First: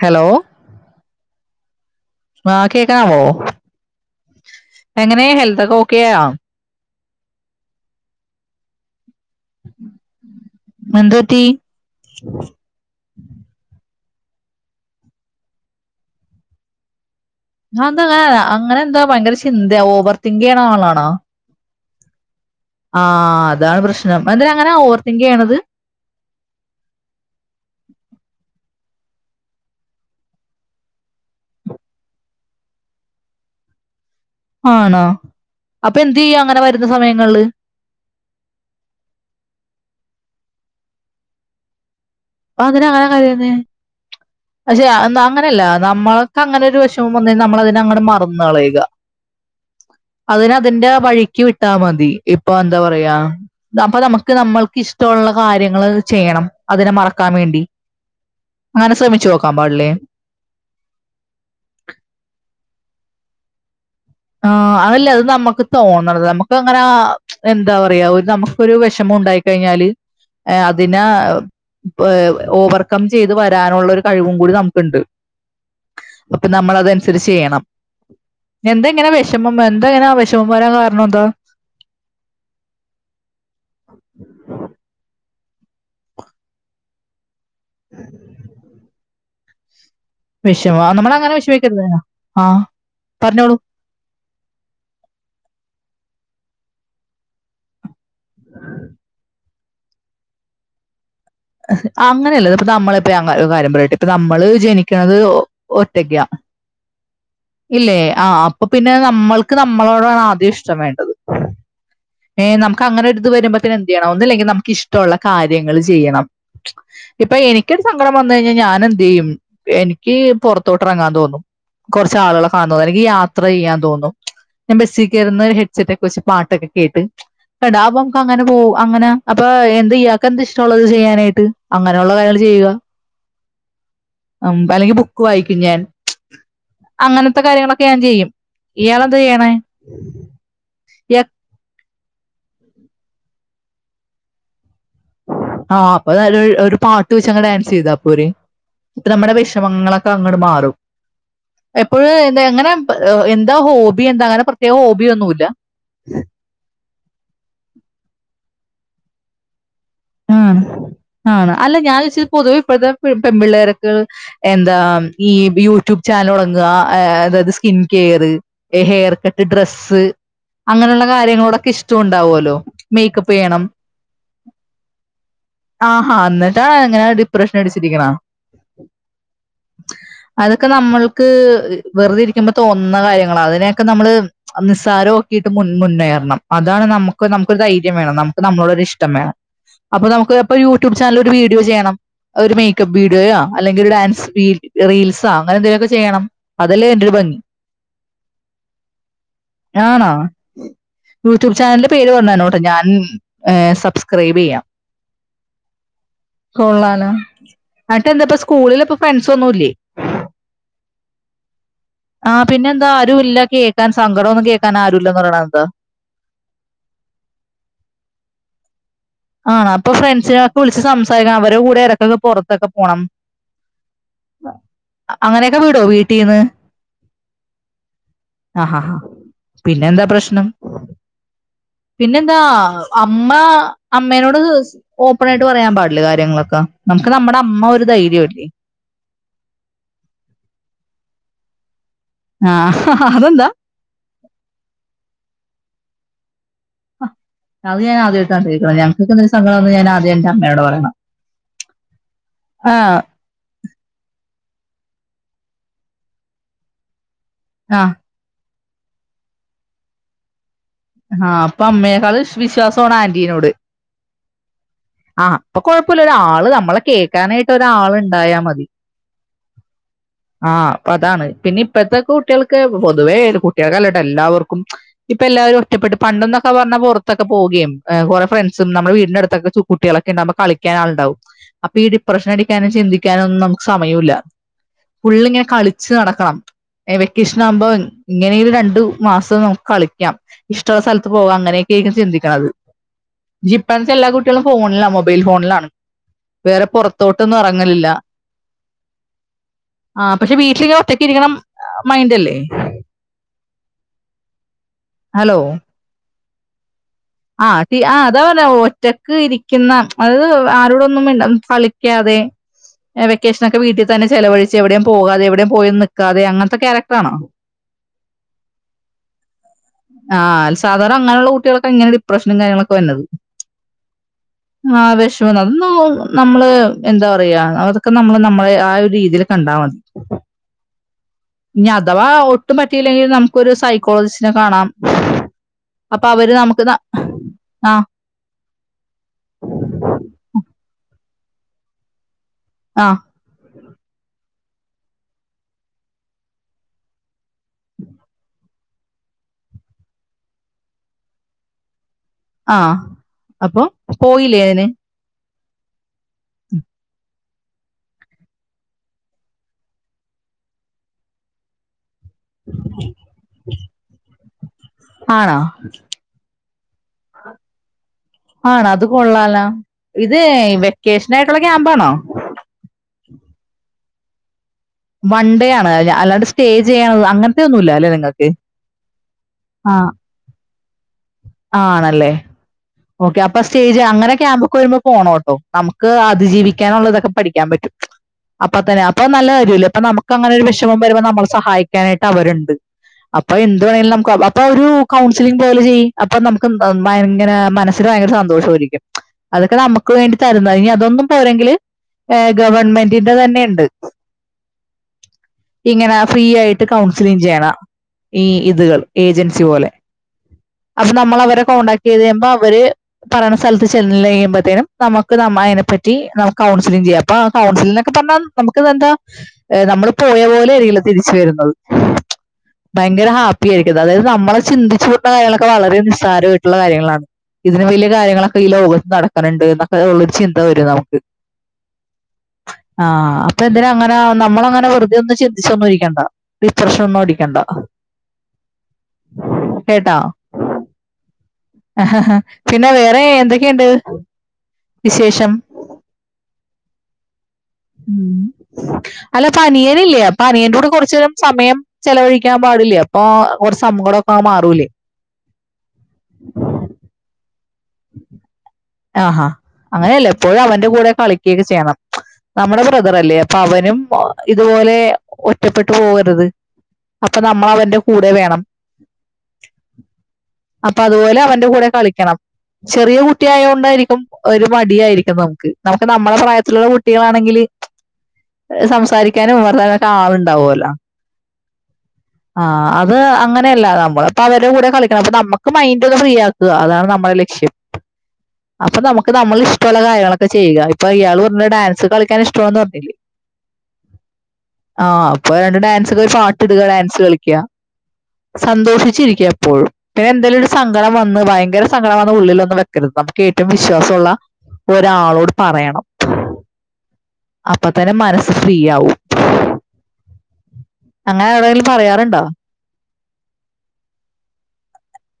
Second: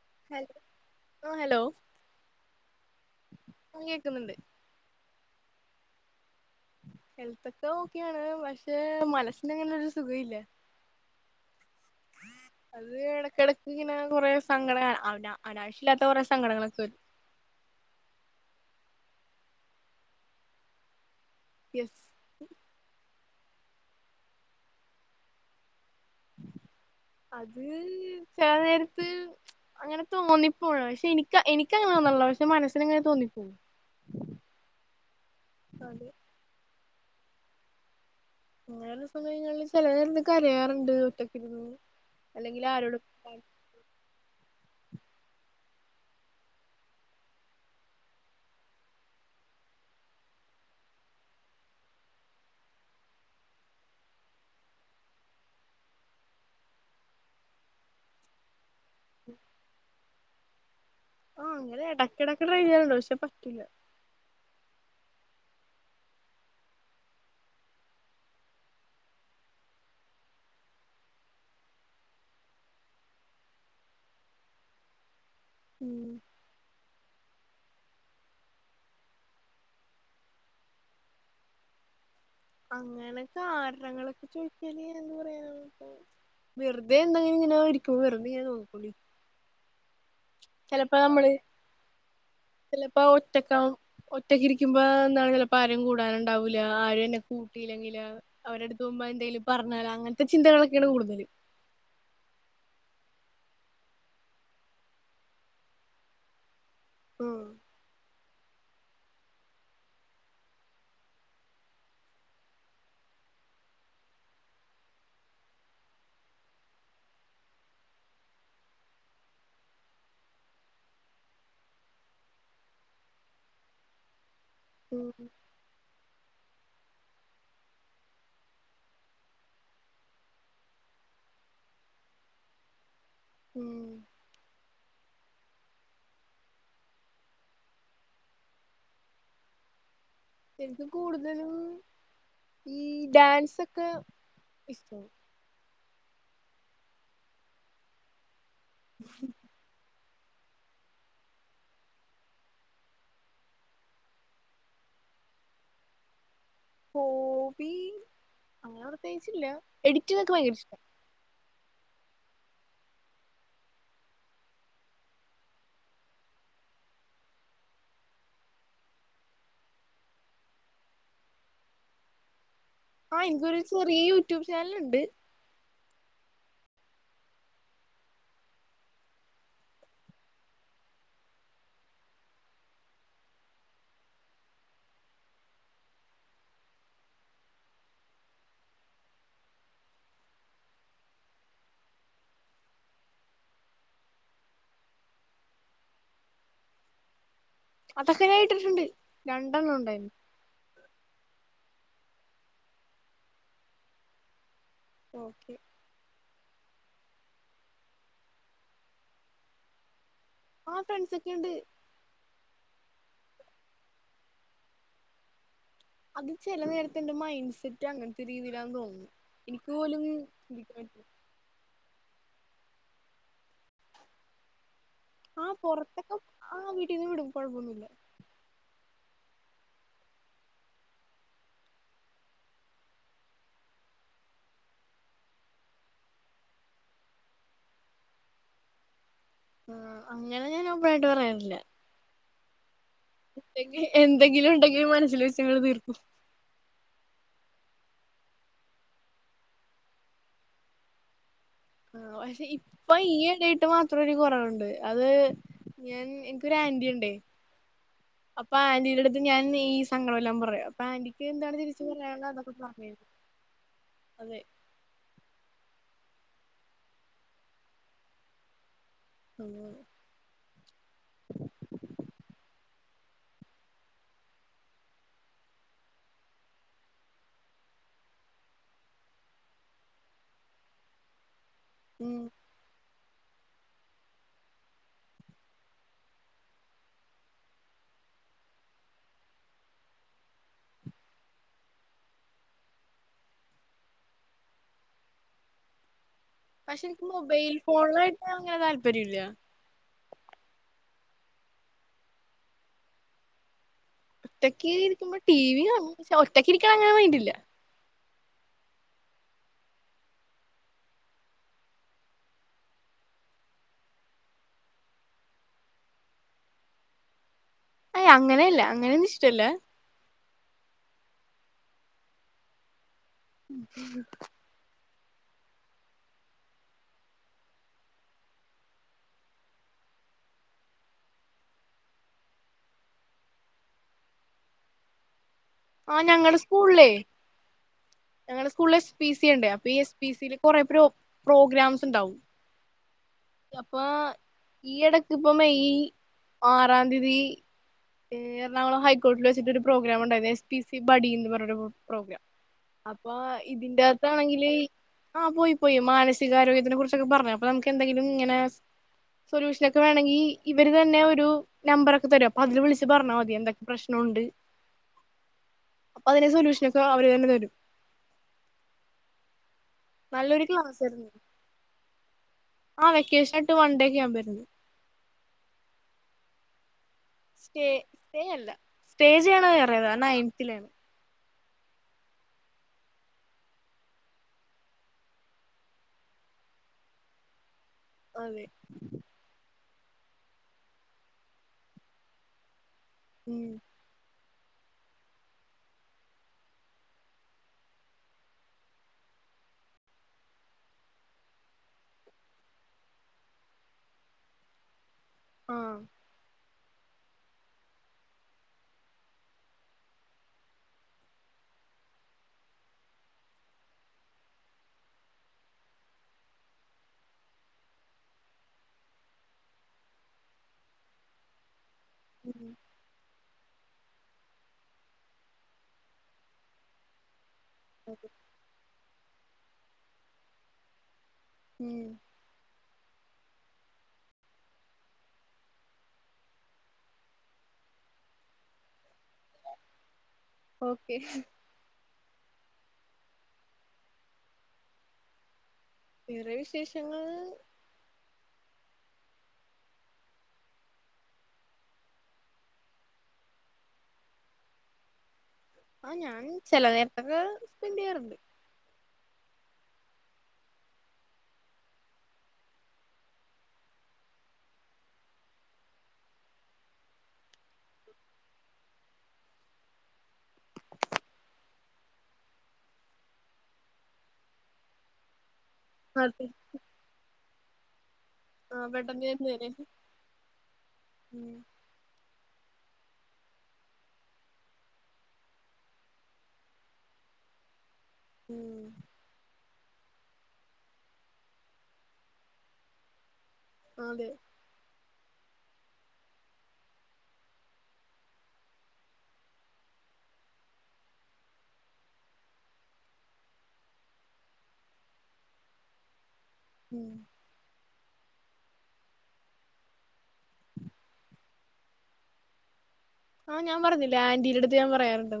Hello ആ hello ആഹ കേക്കവോ ആ കേക്കുന്നുണ്ട് എങ്ങനെയ ഹെലത്തൊക്കെ ോക്കിയ ഹെൽത്ത ഒക്കെ നോക്കിയാണ് പക്ഷെ മന ങ്ങനെ ഒരു സുഖ ഇല്ല എന്ത് പറ്റി അത് ഇടക്കിടക്ക്ന കുറേ സങ്കട അനാവശ്യം ഇല്ലാത്ത കുറെേ സങ്കടകൾൊക്കെ വരും എന്താങ്ങെ അങ്ങനെ എന്താ ഭയങ്കര ചിന്തയാ ഓവർതിങ് ചെയ്യണ ആളാണാ യെസ് ആഹ് അതാണ് പ്രശ്നം അ എന്തേം അങ്ങനെ ഓർത്തിങ്ക ആണത് അത് ചിലനേരത് [unintelligible] അങ്ങനെ തോന്നിപ്പോണ പക്ഷെ എനിക്ക് എനിക്കങ്ങനെ തോന്നല്ലോ പക്ഷെ മനസ്സിന്ങ്ങനെ തോന്നിപ്പോു ആണോ അപ്പൊ അതെ എന്ത്‌ ചെയ്യ അങ്ങനെ വരുന്ന സമയങ്ങളില് അങ്ങനള്ള സമയങ്ങളിൽ ചില നേര കരയാറുണ്ട് ഒറ്റക്കിരുന്ന്ന്ന് അ അങ്ങനെ അങ്ങനെ കറന്നെ പക്ഷെ അങ്ങനെയല്ല നമ്മൾക്ക് അങ്ങനെ ഒരു വശം വന്ന നമ്മൾതിന അങ്ങനെ മറന്നളയുക ഉ അതിന അതിന്റെ വഴിക്ക് വിട്ടാൽ മതി ഇപ്പൊ എന്താ പറയാ അപ്പൊ നമുക്ക് നമ്മൾക്ക് ഇഷ്ടമുള്ള ള്ള കാര്യങ്ങൾ ചെയണം അതിനെ മാ ാൻ വേണ്ടി അങ്ങനെ ശ്രമിച്ചു നോക്കാൻ പാടില്ലേ ആഹ അങ്ങനെ ഇടയ്ക്കിടക്ക് ട്രയിഞ്ഞണ്ടാവോ പക്ഷെ പറ്റൂില്ല ആ് അതല്ലേ അത് നമുക്ക് തോന്നണത് നമുക്ക് അങ്ങനെ എന്താ പറയാ ഒരു നമുക്കൊരു വിഷമം ഉണ്ടായി കഴിഞ്ഞാൽ അതിനെ ഏ ഓവർകം ചെയ്ത് വരാനുള്ള ഒരു കഴിവും കൂടി നമുക്കുണ്ട് ഉം അപ്പൊ നമ്മൾതനുസരിച്ച് ചെയ്യണം എന്ത് എങ്ങനെ വിഷമം എന്താ എങ്ങനെ ആ വിഷമം വരാൻ കാരണം എന്താ അങ്ങനെ കാരണങ്ങളൊക്കെ ചോദിക്കല് എന്ന് പറയാനപ്പോ വെറുതെ എന്തെ [unintelligible] വെറുതെങ്ങനെ നോക്കിക്കൊണ്ടിരിക്കും [unintelligible] നമ്മള അങ്ങനെ വിഷമിക്കരുത് ആഹ് ചെലപ്പോ പറഞ്ഞോളൂ ഒറ്റക്കാവും ഒറ്റക്കിരിക്കുമ്പോ ന്താണല്ലോ പ്പാരേം കൂടാന്ണ്ട് - ഉണ്ടാവൂ ആരുംന്നെ കൂട്ടിയില്ലെങ്കില് അവരടെടുത്ത് പോകുമ്പോ എന്തേ പറഞ്ഞലോ അങ്ങൻത്തെ ചിന്തകളൊക്കെയാണ് കൂടുതല് എഹ് അങ്ങനെയല്ലത്പ്പത് ന്നമ്മളിപ്പരങ്ങനൊരു കാര്യം പറയട്ടെ ഇപ്പ ന്നമ്മള് ജനിക്കണത് ഒറ്റക്കാ ഉം ഇല്ലേ ആഹ് അപ്പൊ പിന്നെ നമ്മൾക്ക് നമ്മളോടാണ് ആദ്യം ഇഷ്ടം വേണ്ടത് ഏ ന്നമുക്ക് അങ്ങനൊര്ത് വരുമ്പത്തി നും എന്തെയ്യണം ഒന്നുല്ലെങ്കി ന്നമുക്കിഷ്ട്ടുള്ള കാര്യങ്ങള് ചെയ്യണം ഇപ്പൊ എനിക്കൊരു സങ്കടം വന്ന കഴിഞ്ഞാൽ ഞാൻ എന്ത് ചെയ്യും എനിക്ക് പൊറത്തോട്ട് ഇറങ്ങാൻ തോന്നും കുറച്ച ആളുകളെ കാണുന്നത് തോന്നും അല്ലെങ്കി യാത്ര ചെയ്യാൻ തോന്നും ഞാൻ ഉം ബസ്സികേറുന്ന ഒരു ഹെഡ്സെറ്റ് ഒക്കെ കൊറച്ച് പാട്ടൊക്കെ കേട്ട് കെടാ അപ്പമ്ക്ക് അങ്ങനപോ അങ്ങന അപ്പാ എന്താ ഇയാക്കെന്തഷ്ട്ടൊള്ളത് ചെയ്യാനായിട്ട് അങ്ങനൊള്ള കാര്യങ്ങൾ ചെയ് ചെയ [unintelligible] ഉം അല്ലെങ്കിൽ ബുക്ക് വായിക്കും ഞാൻ അങ്ങനത്തെ കാര്യങ്ങളൊക്കെ ഞാൻ ചെയ്യും ഇയാളെന്താ ചെയ്യണെ എനിക്ക് കൂടുതലും ഈ ഡാൻസൊക്കെ ഇഷ്ട്ടാ ആഹ് അപ്പന്നല്ലോര് ഒര് പാട്ട് വെച്ചങ്ങ് ഡാൻസെയ്താ പോരേ അപ്പ ന്നമ്മടെ വെഷമങ്ങളൊക അങ്ങട് മാറും എപ്പോഴ എന്താ എങ്ങനെ എന്താ ഹോബി എന്താ അങ്ങനെ പ്രത്യേക ഹോബിയൊന്നുല്ല ഹോബി [unintelligible] അങ്ങനെ പ്രത്യേകിച്ചില്ല എഡിറ്റിംഗൊക്കെ ഭയങ്കര ആഹ് ഇഷ്ടാ ആണ അല്ല ഞാൻ ചോയ്ച്ച് പൊതുവെ ഇപ്പഴ്ത്തെ പെമ്പിള്ളേര്ക്ക് എന്താ ഈ യൂട്യൂബ് ചാനലൊടങ്ങാ താ ഏ അതായത് skin care hair cut dress അങ്ങനെയുള്ള കാര്യങ്ങളോടൊക്കെ ഇഷ്ട്ടോണ്ടാവുല്ലോ ആഹ് എനിക്കൊരു ചെറിയ യൂട്യൂബ് ചാനൽ ഉണ്ട് ആഹാ എന്നിട്ടാ അങ്ങനെ ഡിപ്രഷൻ അടിച്ചിരിക്ക്ണേ അതൊക്കെ ന്നമ്മൾക്ക് വെറുതെ ഇരിക്കുമ്പോ തോന്നുന്ന കാര്യങ്ങള അതിനെയൊക്കെ നമ്മള് നിസ്സാരോ കിട്ട് മുന്നേറണം അതാണ് നമ്മക്ക് നമ്മക്ക് ഒരു ധൈര്യം വേണം നമുക്ക് നമ്മളോടൊ ഒരു ഇഷ്ടം വേണം അപ്പന്നമുക്ക് അപ്പ യൂട്യൂബ് ചാനല് ഒരു വീഡിയോ ചെയ്യണം ഒരു മേക്കപ്പ് വീഡിയോയാ അല്ലെങ്കിലൊര് ഡാൻസ് വിടി റീൽസാ അങ്ങനെന്തെലൊക്കെ ചെയ്യണം അതല്ലേ അയ്ന്റോരു ഭങ്ങി അതൊകെ ഞാൻ ഇട്ടിട്ടുണ്ട് രണ്ടെണ്ണം ഉണ്ടായിരുന്നു ചാനല്ന്റെ പേര് പറഞ്ഞതരണോട്ടാ ഞാൻ സബ്സ്ക്രൈബെയ്യാം ഓക്കെ കൊള്ളാലോ എന്നിട്ട് എന്താപ്പ സ്കൂളില് ഇപ്പ ഫ്രണ്ട്സ ഒന്നുല്ലേ ആ ഫ്രണ്ട്സൊക്കെയുണ്ട് [unintelligible] കേൾക്കാൻ സങ്കടം ഒന്നും കേൾക്കാൻ ആരു ഇല്ലന്ന് പറയണന്താ അത് ചെല ന്നേരത്ത് എന്റെ മൈൻഡ് സെറ്റ് അങ്ങൻത്തെ രീതിയിലാവും തോന്ന്ണ് ആണഅപ്പൊ ഫ്രണ്ട്സിനൊക്കെ വിളിച്ച് സംസാരിക്കണം അവരെ കൂടെ എട കൈ പൊറത്തൊക്കെ പോണം ആ അങ്ങനെയൊക്കെ വിടോ വീട്ടിൽ പൊറത്തൊകപ് നിന്ന് ആ വീട്ടിന്ന് വിടും കൊഴപ്പൊന്നില്ല പിന്നെ എന്താ പ്രശ്നം പിന്നെന്താ അമ്മ അമ്മേനോട് ഓപ്പൺ ആയിട്ട് പറയാൻ പാടില്ല കാര്യങ്ങളൊക്കെ നമുക്ക് നമ്മുടെ അമ്മ ഒരു ധൈര്യമല്ലേ ഉം അങ്ങനെ ഞാൻ ഒപ്പണ്ണായിട്ട് പറയാറില്ല ആഹ ണ്ടെങ്കി എന്തെങ്കിലും ഉണ്ടെങ്കിലും മനസ്സില് വെച്ചങ്ങ്ട് തീർക്കും അത് ഞാൻ ആദ്യം ഇട്ടാ കേിക്കണം ഞങ്ങ കേൾക്കുന്ന ഒരു സങ്കടം വന്ന് ഞാനാ ആദ്യം എന്റെ അമ്മയോട് പറയണം ആ പക്ഷെ ഇപ്പ ആഹ് ഈ ഇടയിട്ട് മാത്രം ഒരു കുറവുണ്ട് അത് ഞാൻ എനിക്കൊരു ആന്റി ഉണ്ടേ ആഹ അപ്പൊ ആന്റീടടുത്ത് ഞാൻ ഈ സങ്കട എല്ലാം പറയാ. ആ അപ്പൊ അമ്മയേക്കാൾ പറഞ്ഞു വിശ്വാസണ് തരും ആന്റീനോട്. അതെ ആ അപ്പൊ കൊഴപ്പല്ല ഒരാള് നമ്മളെ കേക്കാനായിട്ട് ഒരാള് ഉണ്ടായാ മതി. ആ അപ്പൊ അതാണ് പിന്നെ ഇപ്പഴത്തെക്കെ കുട്ടികൾക്ക് പൊതുവേ കുട്ടികൾക്കല്ലട്ടൊ എല്ലാവർക്കും ഇപ്പ എല്ലാവരും ഇഷപ്പെട്ട് പണ്ടെന്നൊക്കെ പറഞ്ഞ പൊറത്തൊെ പോവുകയും ങ് കുറെ ഫ്രണ്ട്സും നമ്മുടെ വീടിനടുത്തൊക്കെ ചു കുട്ടികളൊക്കെണ്ടുമ്പോ കളിക്കാ ക്കാ ള്ണ്ടാവും അപ്പൊ ഈ ഉം ഡിപ്രഷൻ അടിക്കാനും ചിന്തിക്കാനൊന്നും നമുക്ക് സമയല്ല. ഫുള്ളിങ്ങനെ കളിച്ച് നടക്കണം. എ വെക്കേഷൻ ആകുമ്പോ ഇങ്ങനെരു രണ്ടു മാസം നമുക്ക് കളിക്കാം. ഇഷ്ടമുള്ള സ്ഥലത്ത് പോക അങ്ങനെയൊക്കെയായിരിക്കും ചിന്തിക്ക്ണത്. ജിപ്പാൻത്തെ എല്ലാ കുട്ടികളും ഫോണില മൊബൈൽ ഫോണിലാണ്. വേറെ പക്ഷെ എനിക്ക് പുറത്തോട്ടൊന്നും മൊബൈൽ ഇറങ്ങലില്ല ഫോണിലായിട്ട് അങ്ങനെ താല്പര്യം ഇല്ല ആ പക്ഷെ വീട്ടിലി [unintelligible] റ്റക്ക് ഇരിക്കണം മൈൻഡല്ലേ? ഒറ്റക്ക് ഇരിക്കുമ്പോ ടി വി കാണും പക്ഷെ ഒറ്റക്കിരിക്ക ആഹ് ഹി ആ അതാ പറഞ്ഞ ഒറ്റക്ക് ഇരിക്കുന്ന അതായത് ആരോടൊന്നും മിണ്ട കളിക്കാതെ വെക്കേഷനൊക്കെ വീട്ടിൽ തന്നെ ചെവഴിച്ച് എവിടെയും പോകാതെ എവിടെയും പോയി നിൽക്കാതെ അങ്ങൻത്തെ ക്യാരക്ടറാണോ? ഏ അങ്ങനെയല്ല അങ്ങനെയൊന്നും ഇഷ്ടല്ല ആ അ സാധാര അങ്ങനെയുള്ള കു കുട്ടികക്കെ ഇങ്ങന ഡിപ്രശനും കാര്യങ്ങളൊക്കെ വര്ണത് ഉ ആ വിഷന്നന്ന് അതൊന്ന നമ്മള് എന്താ പറയാ അതൊക്കെ നമ്മള് നമ്മളെ ആ ഒരു രീതിയില് കണ്ടാ മതി. ഇനി അഥവാ ഒട്ടും പറ്റിയില്ലെങ്കിൽ നമുക്കരു സൈക്കോളജിസ്റ്റിനെ കാണാം. ആ അപ്പൊ അവര് ഞങ്ങളടെ നമുക്ക് ന സ്കൂളിലേ എ ആ ഞങ്ങളെ സ്കൂളിൽ എ പി സി ഉണ്ട് അപ്പൊ ഈ എ പി സില് കൊറെ പ്ര പ്രോഗ്രാംസ്ണ്ടാവും ആ അപ്പൊ ഈ ഇടക്ക് ഇപ്പൊ മെയ് ആറാം തീയതി എറണാകുളം ഹൈക്കോർട്ടിൽ വെച്ചിട്ട ഒരു പ്രോഗ്രാം ഉണ്ടായിരുന്നു എസ് പി സി ബഡി എന്ന് റഞ്ഞൊ പ്രോഗ്രാം ആ അപ്പൊ അപ്പൊ ഇതിന്റെ പോയില്ലേ അത്താണെങ്കില് അതിന് ആ പോയി. പോയി മാനസികാരോഗ്യത്തിനൊക്കെ കുറിച്ചൊക്കെ പറഞ്ഞു അപ്പൊ നമുക്ക് എന്തെങ്കിലും ഇങ്ങനെ സൊല്യൂഷനക്കെ വേണങ്കി ഇവര് തന്നെ ഒരു നമ്പറൊ ക്ക് തരും അതില് വിളിച്ച് പറഞ്ഞാൽ മതി എന്തൊക്കെ പ്രശ്നണ്ട് ആണോ തന്നെ തരും ആണോ അത് കൊള്ളാലോ ഇത് നല്ലൊരു ക്ലാസ് ആയിരുന്നു വെക്കേഷനായിട്ടുള്ള ക്യാമ്പാണോ ക്യാമ്പര്ന്നു വൺ ഡേ ആണ് അല്ലാണ്ട് സ്റ്റേ ചെയ്യ സ്റ്റേ സ്റ്റേ അല്ല സ്റ്റേ ചെയ്യ്ണ ആ വേറത് കാരണ [unintelligible] ആണല്ലേ ഓക്കെ അപ്പൊ സ്റ്റേജ് അങ്ങനെ ക്യാമ്പ് ഒക്കെ വരുമ്പോ പോണോട്ടോ നമുക്ക് അതിജീവിക്കാനുള്ളതൊക്കെ പഠിക്കാൻ പറ്റും അതെ അപ്പൊ തന്നെ അപ്പൊ നല്ല കാര്യല്ലേ? അപ്പൊ നമുക്ക് അങ്ങനെ ഒരു വിഷമം വരുമ്പോ നമ്മളെ സഹായിക്കാനായിട്ട് അവരുണ്ട് അപ്പൊ ഉം എന്ത് വണെങ്കിലും നമുക്ക് അപ്പൊ ഒരു കൗൺസിലിംഗ് പോലെ ചെയ്യു അപ്പൊ നമുക്ക് ഭയങ്കര മനസ്സില് ഭയങ്കര സന്തോഷമായിരിക്കും അതൊക്കെ നമുക്ക് വേണ്ടി തരുന്ന ഇനി അതൊന്നും പോരെങ്കില് ങ് ഗവൺമെന്റിന്റെ ന്നെയുണ്ട്. ആഹ് ഇങ്ങനാ ഫ്രീ ആയി കൗൺസിലിങ് ചെയ്യണ ഈ ഇതുകൾ ഏജൻസി പോലെ അപ്പൊ നമ്മൾ അവരെ കോണ്ടാക്ട് ചെയ്ത് കഴുമ്പോ അവര് പറയ്ണ സ്ഥലത്ത് ചെല്ലഴിയുമ്പഴത്തേനും നമുക്ക് ന മയനെ പറ്റി നമുക്ക് കൗൺസിലിങ് ചെയ്യാം അപ്പൊ കൗൺസിലിന്നക്കെ പറഞ്ഞാ നമുക്ക്തിന്താ നമ്മള് പോയ പോലെയിരിക്കില്ല തിരിച്ച് വരുന്നത് ഉം ഭയങ്കര ഹാപ്പി ആയിരി അതായത് നമ്മളെ ചിന്തിച്ചുട്ടണ കാര്യങ്ങളൊക്കെ വളരെ നിസ്സാരമായിട്ടുള്ള കാര്യങ്ങളാണ്. ഇതിന് വലിയ കാര്യങ്ങളൊക്കെ ഈ ലോകത്ത് നടക്കണുണ്ട്ന്നൊക്കെള്ളരു ചിന്ത വരും നമുക്ക്. ഉം ആ അപ്പൊന്തിനങ്ങനെ? നമ്മള അങ്ങനെ വെറുതെന്നും ചിന്തിച്ചൊന്നും ഇരിക്കണ്ട ഡിപ്രഷ ഒന്നും അടിക്കണ്ട. കേട്ട ഓക്കെ ഹഹഹഹ പിന്നെ വേറെ എന്തൊക്കേണ്ട് വിശേഷം? വേറെ വിശേഷങ്ങൾ. മ് അല്ലപനീയനില്ലേ അപനീയന്റെ കൂടെ കുറച്ചരം സമയം ചെലവഴിക്കാൻ പാ ടില്ല അപ്പൊ കുറചങ്കടൊക്കെ മാറൂലേ? ആ ഞാൻ ചില നേരത്തൊക്കെ സ്പെൻന്റയ്യാറുണ്ട്. ആ ഹാ അങ്ങനെയല്ല പ്പോഴും അവന്റെ കൂടെ കളികൊക്കെ ചെയ്യണം. നമ്മുടെ ബ്രദറല്ലേ അപ്പൊ അവനും ഇതുപോലെ ഒറ്റപ്പെട്ടു പോകരുത്. അപ്പൊ നമ്മൾ അവന്റെ കൂടെ വേണം. അപ്പൊ അതുപോലെ അവന്റെ കൂടെ കളിക്കണം ചെറിയ കു കുട്ടിയയോണ്ടായിരിക്കും ഒരു മടിയായിരിക്കും നമുക്ക് നമുക്ക് നമ്മളെ നാട്ടി പ്രായത്തിലുള്ള കുട്ടികളാണെങ്കില് ആ പെട്ടെന്ന് സംസാരിക്കാനും ചെന്നേരെ വർത്താനൊക്കെളുണ്ടാവലോ ഉം ആ അത് അങ്ങനെയല്ല നമ്മള് പ്പൊ അവരെ കൂടെ കളിക്കണം പ്പൊ നമുക്ക് മൈന്ഡ് ഒന്ന് ഫ്രീ ആക്ക. അതാണ് നമ്മുടെ ലക്ഷ്യം ഉം അപ്പം നമക് നമ്മളെ ഇഷ് പല കാര്യങ്ങളൊക്കെ ചെയ്യുക ഇപ്പൊ യാള് പറഞ്ഞ ഡാൻസ് കളിക്കാൻ ഷ്ടന്ന് പറഞ്ഞില്ലേ അതെ. ആ അപ്പൊ രണ്ട് ഡാൻസ്ക്കെ പാട്ട്ടുക ഡാൻസ് കളിക്കുക. സന്തോഷിച്ചിരിക്കുക എപ്പോഴും പിന്നെന്തെലും ഒരു സങ്കടം വന്ന് ഭയങ്കര സങ്കടം വന്ന് ഉള്ളിലോ നമുക്ക് ഏറ്റവും വിശ്വാസള്ള ഒരാളോട് പറയണം. [inaudible] അപ്പതന്നെ മനസ്സ് ഫ്രീ ആവും. [inaudible] ഞഎവിടെലും പറയാറുണ്ടോ? ആഹ് ഞാൻ പറുഞ്ഞിലെ ആന്റീടെടുത്ത് ഞാൻ പറയാറുണ്ട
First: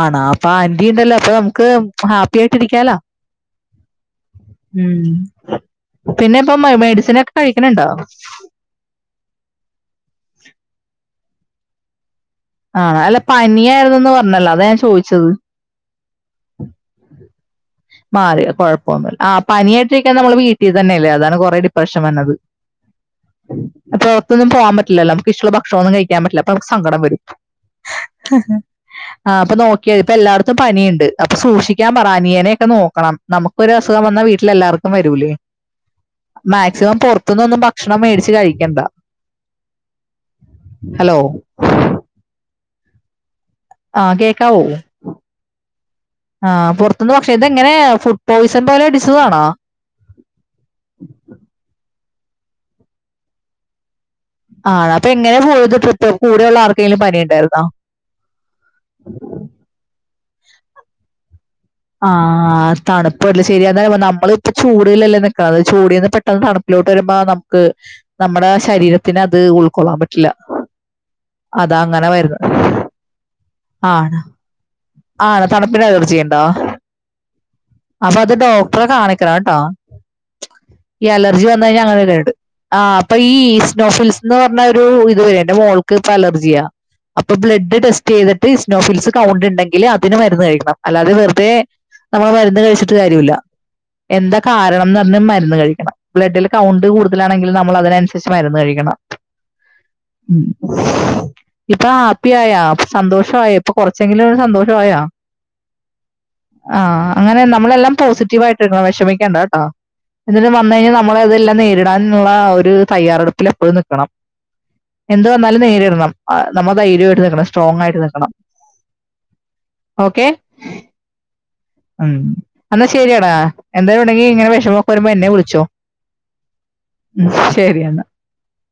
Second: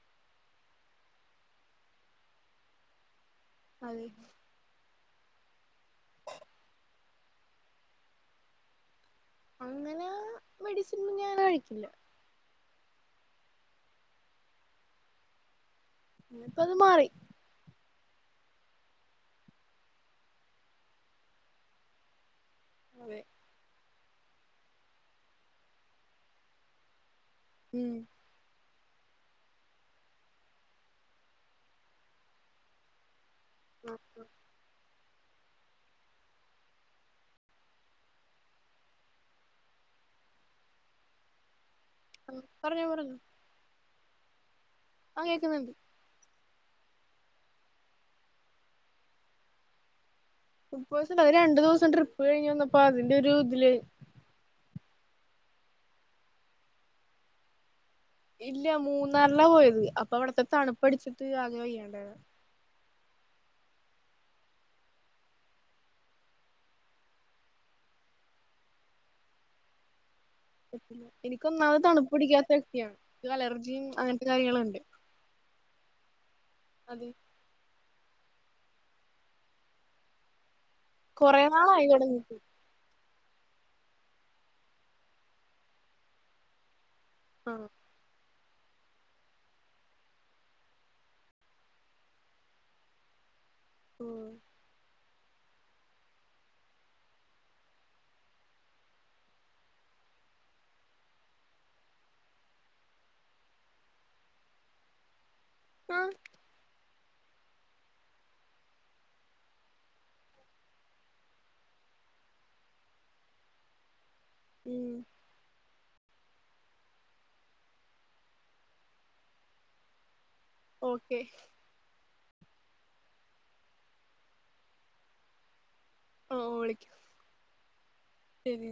ആണ അപ്പൊ ആന്റീണ്ടല്ലോ അപ്പൊമുക്ക് ഹാപ്പിയിട്ടിരിക്കാലോ. അതെ. ഉം പിന്നെ ഇപ്പ മേ മെഡിസിനക്കെ കഴിക്കണണ്ടോ? [inaudible] ആണ അല്ല പനിയായിരുന്നന്ന് പറഞ്ഞല്ലോ അതാ ഞാൻ ചോദിച്ചത്. ഇപ്പൊത് മാറി. മാര്യോ കുഴപ്പൊന്നില്ല ആ പനിയായിട്ടിരിക്കാമ്മൾ വീട്ടിൽ തന്നെല്ലേ അതാണ് കൊറെ ഡിപ്രഷൻ വന്നത്. [inaudible] അപ്പൊ പുറത്തൊന്നും പോവാൻ പറ്റില്ലല്ലോ നമുക്കഷ്ടുള്ള ഭക്ഷണമൊന്നും കഴിക്കാൻ പറ്റില്ല അപ്പൊ നമുക്ക് സങ്കടം വരും. ഉം ആ അപ്പൊ നോക്കിയാതി ഇപ്പൊ എല്ലായിടത്തും പനിയുണ്ട് അപ്പൊ സൂക്ഷിക്കാൻ പറാ അനിയനൊക്കെ നോക്കണം. നമുക്കോരുസുഖം വന്ന വീട്ടെല്ലാർക്കും വരും. മാക്സിമം പുറത്തുന്നൊന്നും ഭക്ഷണം മേടിച്ചു കഴിക്കണ്ട. ഹലോ. പറഞ്ഞോ പറ ആ കേൾക്കാവോ? ആഹ പുറത്തുനിന്ന് ക്ഷെ ഇതെങ്ങനെയ ഫുഡ് പോയ്സൺ പോലെ ഇടിച്ചതാണോ? യിസം ഒരു രണ്ടുസം ട്രിപ്പ് കഴിഞ് വന്നപ്പോ അതിന്റെരു ഇതില് ആ അപ്പൊ എങ്ങനെ പോയത് ട്രിപ്പ കൂടെയള്ള ആർക്കെലും പനിണ്ടായിരുന്നോ? ഇല്ല മൂന്നാർലാ പോയത് അപ്പൊ അവിടത്തെ തണുപ്പടിച്ചിട്ട് ആകെ ആ വയ്യാണ്ടായി ഹാ. തണുപ്പലേ ശരിയാണ് അതാ ഞാൻ പറയുമ്പോ നമ്മളിപ്പൊ ചൂടിലല്ലേ നിൽക്ക അത് ചൂടിന്ന് പെട്ടെന്ന് തണുപ്പിലോട്ട് വരുമ്പോ നമുക്ക്. നമ്മുടെ ശരീരത്തിന് അത് ഉൾക്കൊള്ളാൻ പറ്റും. എനിക്കൊന്നാമത് തണുപ്പ് വരുന്നത് പിടിക്കാത്ത വ്യക്തിയാണ് എനിക്ക് അലർജിയും അങ്ങനത്തെ കാര്യങ്ങളുണ്ട്. ആ തണുപ്പിനലർജി. അതെ അപ്പൊ അത് ഡോക്ടറെ കാണിക്കണട്ടോ. ഈ കൊറേ അലർജി വന്ന് കഴിഞ്ഞാ നാളായി അങ്ങനെ ഇത് തുടങ്ങിട്ട് ആ അപ്പൊ ഈ സ്നോ ഫിൽസ് എന്ന് പറഞ്ഞ ഒരു ഇത് എന്റെ മോൾക്ക് ഇപ്പലർജിയാ. അപ്പൊ ആ ബ്ലഡ് ടെസ്റ്റ് ചെയ്തിട്ട് ഇ സ്നോഫിൽസ് കൗണ്ട് ഉണ്ടെങ്കിൽ അതിന് മരുന്ന് കഴിക്കണം അല്ലാതെ. വെറുതെ നമ്മൾ മ രുന്ന് കഴിച്ചിട്ട് കാര്യില്ല ഓ എന്താ കാരണം. മരുന്ന് കഴിക്കണം ബ്ലഡില് കൗണ്ട് കൂടുതലാണെങ്കിലും നമ്മൾ അതിനനുസരിച്ച് മരുന്ന് കഴിക്കണം. ഉം ഇപ്പൊ ഹാപ്പി ആായ സന്തോഷായ ഇപ്പൊ കുറച്ചെങ്കിലും സന്തോഷ ആയോ? ആ ആഹ അങ്ങനെ നമ്മളെല്ലാം പോസിറ്റീവ് ആയിട്ടിടണം വിഷമിക്കേണ്ടട്ടോ. ഇതിന് വന്ന് കഴിഞ്ഞാൽ നമ്മള് ഇതെല്ലാം നേരിടാനുള്ള ഒരു തയ്യാറെടുപ്പിൽ എപ്പോഴും നിക്കണം. ഉം എന്തു വന്നാലും നേരിടണം. നമ്മൾ ധൈര്യായിട്ട് നിക്കണം സ്ട്രോങ് ആയിട്ട് നിക്കണം ഓക്കെ. ഓക്കെ ഉം എന്നാൽ ശരിയെടാ എന്തേലു ണ്ടെങ്കി ഇങ്ങനെ വിഷമൊക്കെ വരുമ്പോ എന്നെ വിളിച്ചോ. ഓ വിളിക്കാം ഉ ശെരിയന്നാ. ശരി